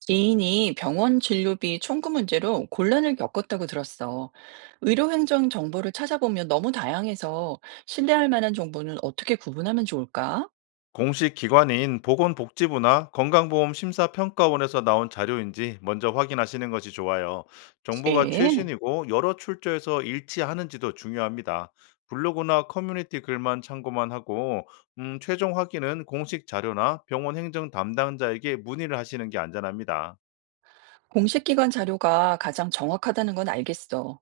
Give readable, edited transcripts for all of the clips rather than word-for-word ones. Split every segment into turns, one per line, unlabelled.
지인이 병원 진료비 청구 문제로 곤란을 겪었다고 들었어. 의료 행정 정보를 찾아보면 너무 다양해서 신뢰할 만한 정보는 어떻게 구분하면 좋을까?
공식 기관인 보건복지부나 건강보험심사평가원에서 나온 자료인지 먼저 확인하시는 것이 좋아요. 정보가
예.
최신이고 여러 출처에서 일치하는지도 중요합니다. 블로그나 커뮤니티 글만 참고만 하고 최종 확인은 공식 자료나 병원 행정 담당자에게 문의를 하시는 게 안전합니다.
공식 기관 자료가 가장 정확하다는 건 알겠어.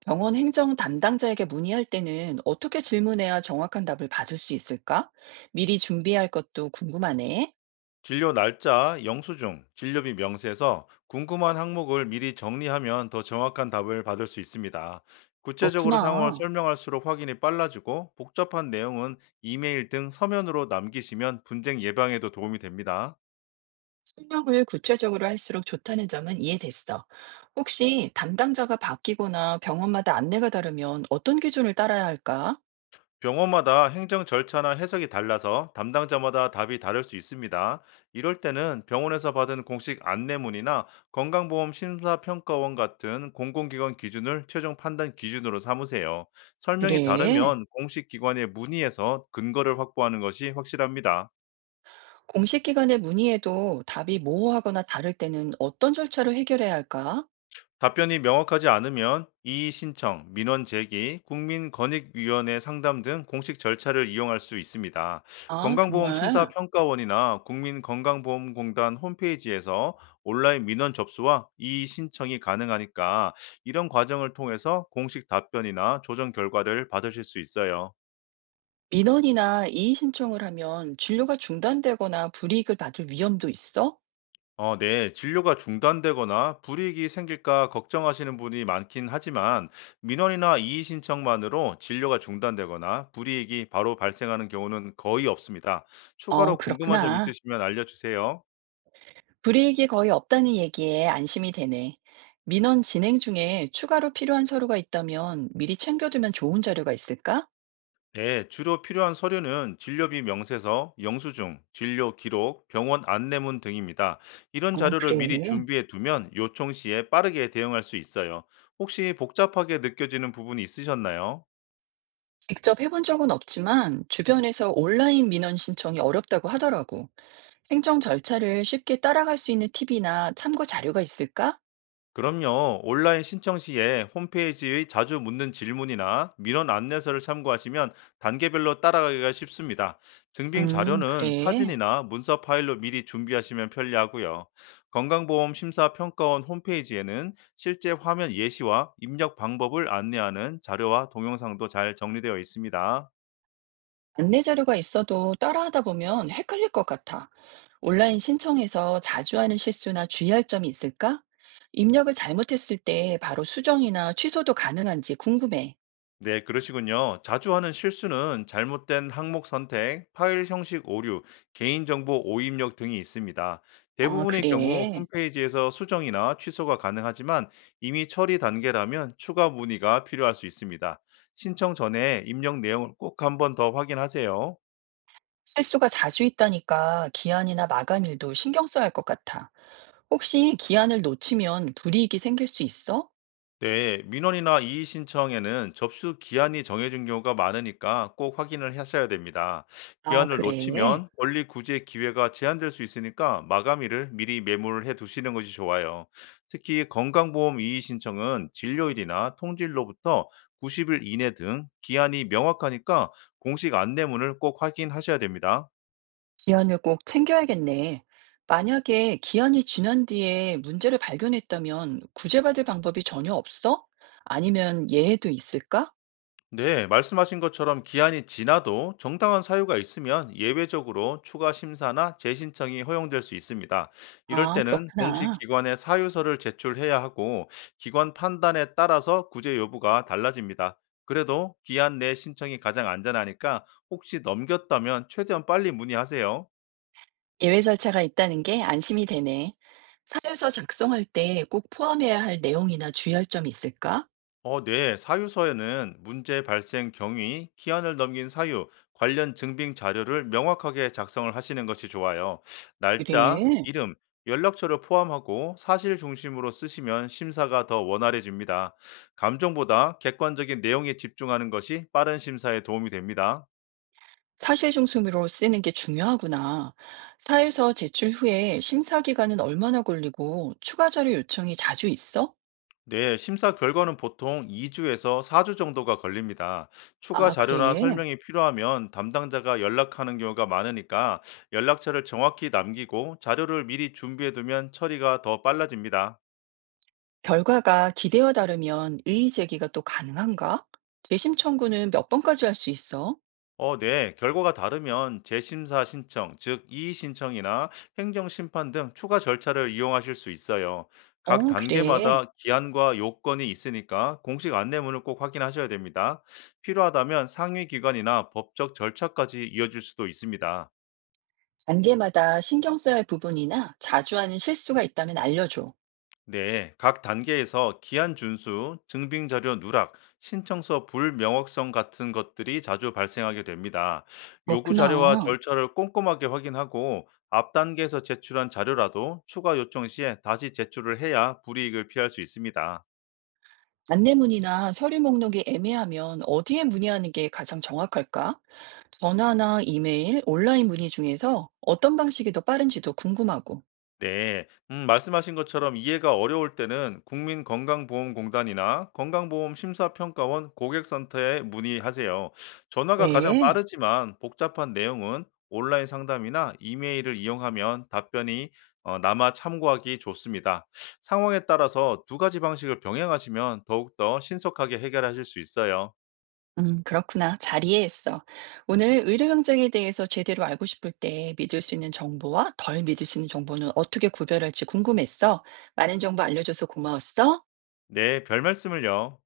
병원 행정 담당자에게 문의할 때는 어떻게 질문해야 정확한 답을 받을 수 있을까? 미리 준비할 것도 궁금하네.
진료 날짜, 영수증, 진료비 명세서 궁금한 항목을 미리 정리하면 더 정확한 답을 받을 수 있습니다. 구체적으로 상황을
그렇구나.
설명할수록 확인이 빨라지고 복잡한 내용은 이메일 등 서면으로 남기시면 분쟁 예방에도 도움이 됩니다.
출력을 구체적으로 할수록 좋다는 점은 이해됐어. 혹시 담당자가 바뀌거나 병원마다 안내가 다르면 어떤 기준을 따라야 할까?
병원마다 행정 절차나 해석이 달라서 담당자마다 답이 다를 수 있습니다. 이럴 때는 병원에서 받은 공식 안내문이나 건강보험 심사평가원 같은 공공기관 기준을 최종 판단 기준으로 삼으세요. 설명이
그래.
다르면 공식 기관에 문의해서 근거를 확보하는 것이 확실합니다.
공식 기관에 문의해도 답이 모호하거나 다를 때는 어떤 절차로 해결해야 할까?
답변이 명확하지 않으면 이의 신청, 민원 제기, 국민권익위원회 상담 등 공식 절차를 이용할 수 있습니다.
아, 정말.
건강보험심사평가원이나 국민건강보험공단 홈페이지에서 온라인 민원 접수와 이의 신청이 가능하니까 이런 과정을 통해서 공식 답변이나 조정 결과를 받으실 수 있어요.
민원이나 이의 신청을 하면 진료가 중단되거나 불이익을 받을 위험도 있어?
네. 진료가 중단되거나 불이익이 생길까 걱정하시는 분이 많긴 하지만 민원이나 이의 신청만으로 진료가 중단되거나 불이익이 바로 발생하는 경우는 거의 없습니다. 추가로 궁금한 점
그렇구나.
있으시면 알려주세요.
불이익이 거의 없다는 얘기에 안심이 되네. 민원 진행 중에 추가로 필요한 서류가 있다면 미리 챙겨두면 좋은 자료가 있을까?
네, 주로 필요한 서류는 진료비 명세서, 영수증, 진료 기록, 병원 안내문 등입니다. 이런
어,
자료를 미리
그래.
준비해 두면 요청 시에 빠르게 대응할 수 있어요. 혹시 복잡하게 느껴지는 부분이 있으셨나요?
직접 해본 적은 없지만 주변에서 온라인 민원 신청이 어렵다고 하더라고. 행정 절차를 쉽게 따라갈 수 있는 팁이나 참고 자료가 있을까?
그럼요. 온라인 신청 시에 홈페이지의 자주 묻는 질문이나 민원 안내서를 참고하시면 단계별로 따라가기가 쉽습니다. 증빙 자료는
그래.
사진이나 문서 파일로 미리 준비하시면 편리하고요. 건강보험 심사평가원 홈페이지에는 실제 화면 예시와 입력 방법을 안내하는 자료와 동영상도 잘 정리되어 있습니다.
안내 자료가 있어도 따라하다 보면 헷갈릴 것 같아. 온라인 신청에서 자주 하는 실수나 주의할 점이 있을까? 입력을 잘못했을 때 바로 수정이나 취소도 가능한지 궁금해.
네, 그러시군요. 자주 하는 실수는 잘못된 항목 선택, 파일 형식 오류, 개인정보 오입력 등이 있습니다.
아,
대부분의 경우
그래.
홈페이지에서 수정이나 취소가 가능하지만 이미 처리 단계라면 추가 문의가 필요할 수 있습니다. 신청 전에 입력 내용을 꼭 한 번 더 확인하세요.
실수가 자주 있다니까 기한이나 마감일도 신경 써야 할 것 같아. 혹시 기한을 놓치면 불이익이 생길 수 있어?
네, 민원이나 이의 신청에는 접수 기한이 정해진 경우가 많으니까 꼭 확인을 하셔야 됩니다.
아,
기한을
그래.
놓치면 권리 구제 기회가 제한될 수 있으니까 마감일을 미리 메모를 해 두시는 것이 좋아요. 특히 건강보험 이의 신청은 진료일이나 통지일로부터 90일 이내 등 기한이 명확하니까 공식 안내문을 꼭 확인하셔야 됩니다.
기한을 꼭 챙겨야겠네. 만약에 기한이 지난 뒤에 문제를 발견했다면 구제받을 방법이 전혀 없어? 아니면 예외도 있을까?
네, 말씀하신 것처럼 기한이 지나도 정당한 사유가 있으면 예외적으로 추가 심사나 재신청이 허용될 수 있습니다. 이럴
아,
때는 공식
그렇구나.
기관에 사유서를 제출해야 하고 기관 판단에 따라서 구제 여부가 달라집니다. 그래도 기한 내 신청이 가장 안전하니까 혹시 넘겼다면 최대한 빨리 문의하세요.
예외 절차가 있다는 게 안심이 되네. 사유서 작성할 때 꼭 포함해야 할 내용이나 주의할 점이 있을까?
네. 사유서에는 문제 발생 경위, 기한을 넘긴 사유, 관련 증빙 자료를 명확하게 작성을 하시는 것이 좋아요. 날짜,
그래.
이름, 연락처를 포함하고 사실 중심으로 쓰시면 심사가 더 원활해집니다. 감정보다 객관적인 내용에 집중하는 것이 빠른 심사에 도움이 됩니다.
사실 중심으로 쓰는 게 중요하구나. 사유서 제출 후에 심사 기간은 얼마나 걸리고 추가 자료 요청이 자주 있어?
네, 심사 결과는 보통 2주에서 4주 정도가 걸립니다. 추가
아,
자료나
그래.
설명이 필요하면 담당자가 연락하는 경우가 많으니까 연락처를 정확히 남기고 자료를 미리 준비해두면 처리가 더 빨라집니다.
결과가 기대와 다르면 이의 제기가 또 가능한가? 재심 청구는 몇 번까지 할 수 있어?
네. 결과가 다르면 재심사 신청, 즉 이의신청이나 행정심판 등 추가 절차를 이용하실 수 있어요. 각
그래.
단계마다 기한과 요건이 있으니까 공식 안내문을 꼭 확인하셔야 됩니다. 필요하다면 상위 기관이나 법적 절차까지 이어질 수도 있습니다.
단계마다 신경 써야 할 부분이나 자주 하는 실수가 있다면 알려줘.
네, 각 단계에서 기한 준수, 증빙 자료 누락, 신청서 불명확성 같은 것들이 자주 발생하게 됩니다. 요구 자료와
그렇구나.
절차를 꼼꼼하게 확인하고 앞 단계에서 제출한 자료라도 추가 요청 시에 다시 제출을 해야 불이익을 피할 수 있습니다.
안내문이나 서류 목록이 애매하면 어디에 문의하는 게 가장 정확할까? 전화나 이메일, 온라인 문의 중에서 어떤 방식이 더 빠른지도 궁금하고.
네, 말씀하신 것처럼 이해가 어려울 때는 국민건강보험공단이나 건강보험심사평가원 고객센터에 문의하세요. 전화가 가장
네.
빠르지만 복잡한 내용은 온라인 상담이나 이메일을 이용하면 답변이 남아 참고하기 좋습니다. 상황에 따라서 두 가지 방식을 병행하시면 더욱더 신속하게 해결하실 수 있어요.
그렇구나. 잘 이해했어. 오늘 의료 현장에 대해서 제대로 알고 싶을 때 믿을 수 있는 정보와 덜 믿을 수 있는 정보는 어떻게 구별할지 궁금했어. 많은 정보 알려줘서 고마웠어.
네, 별 말씀을요.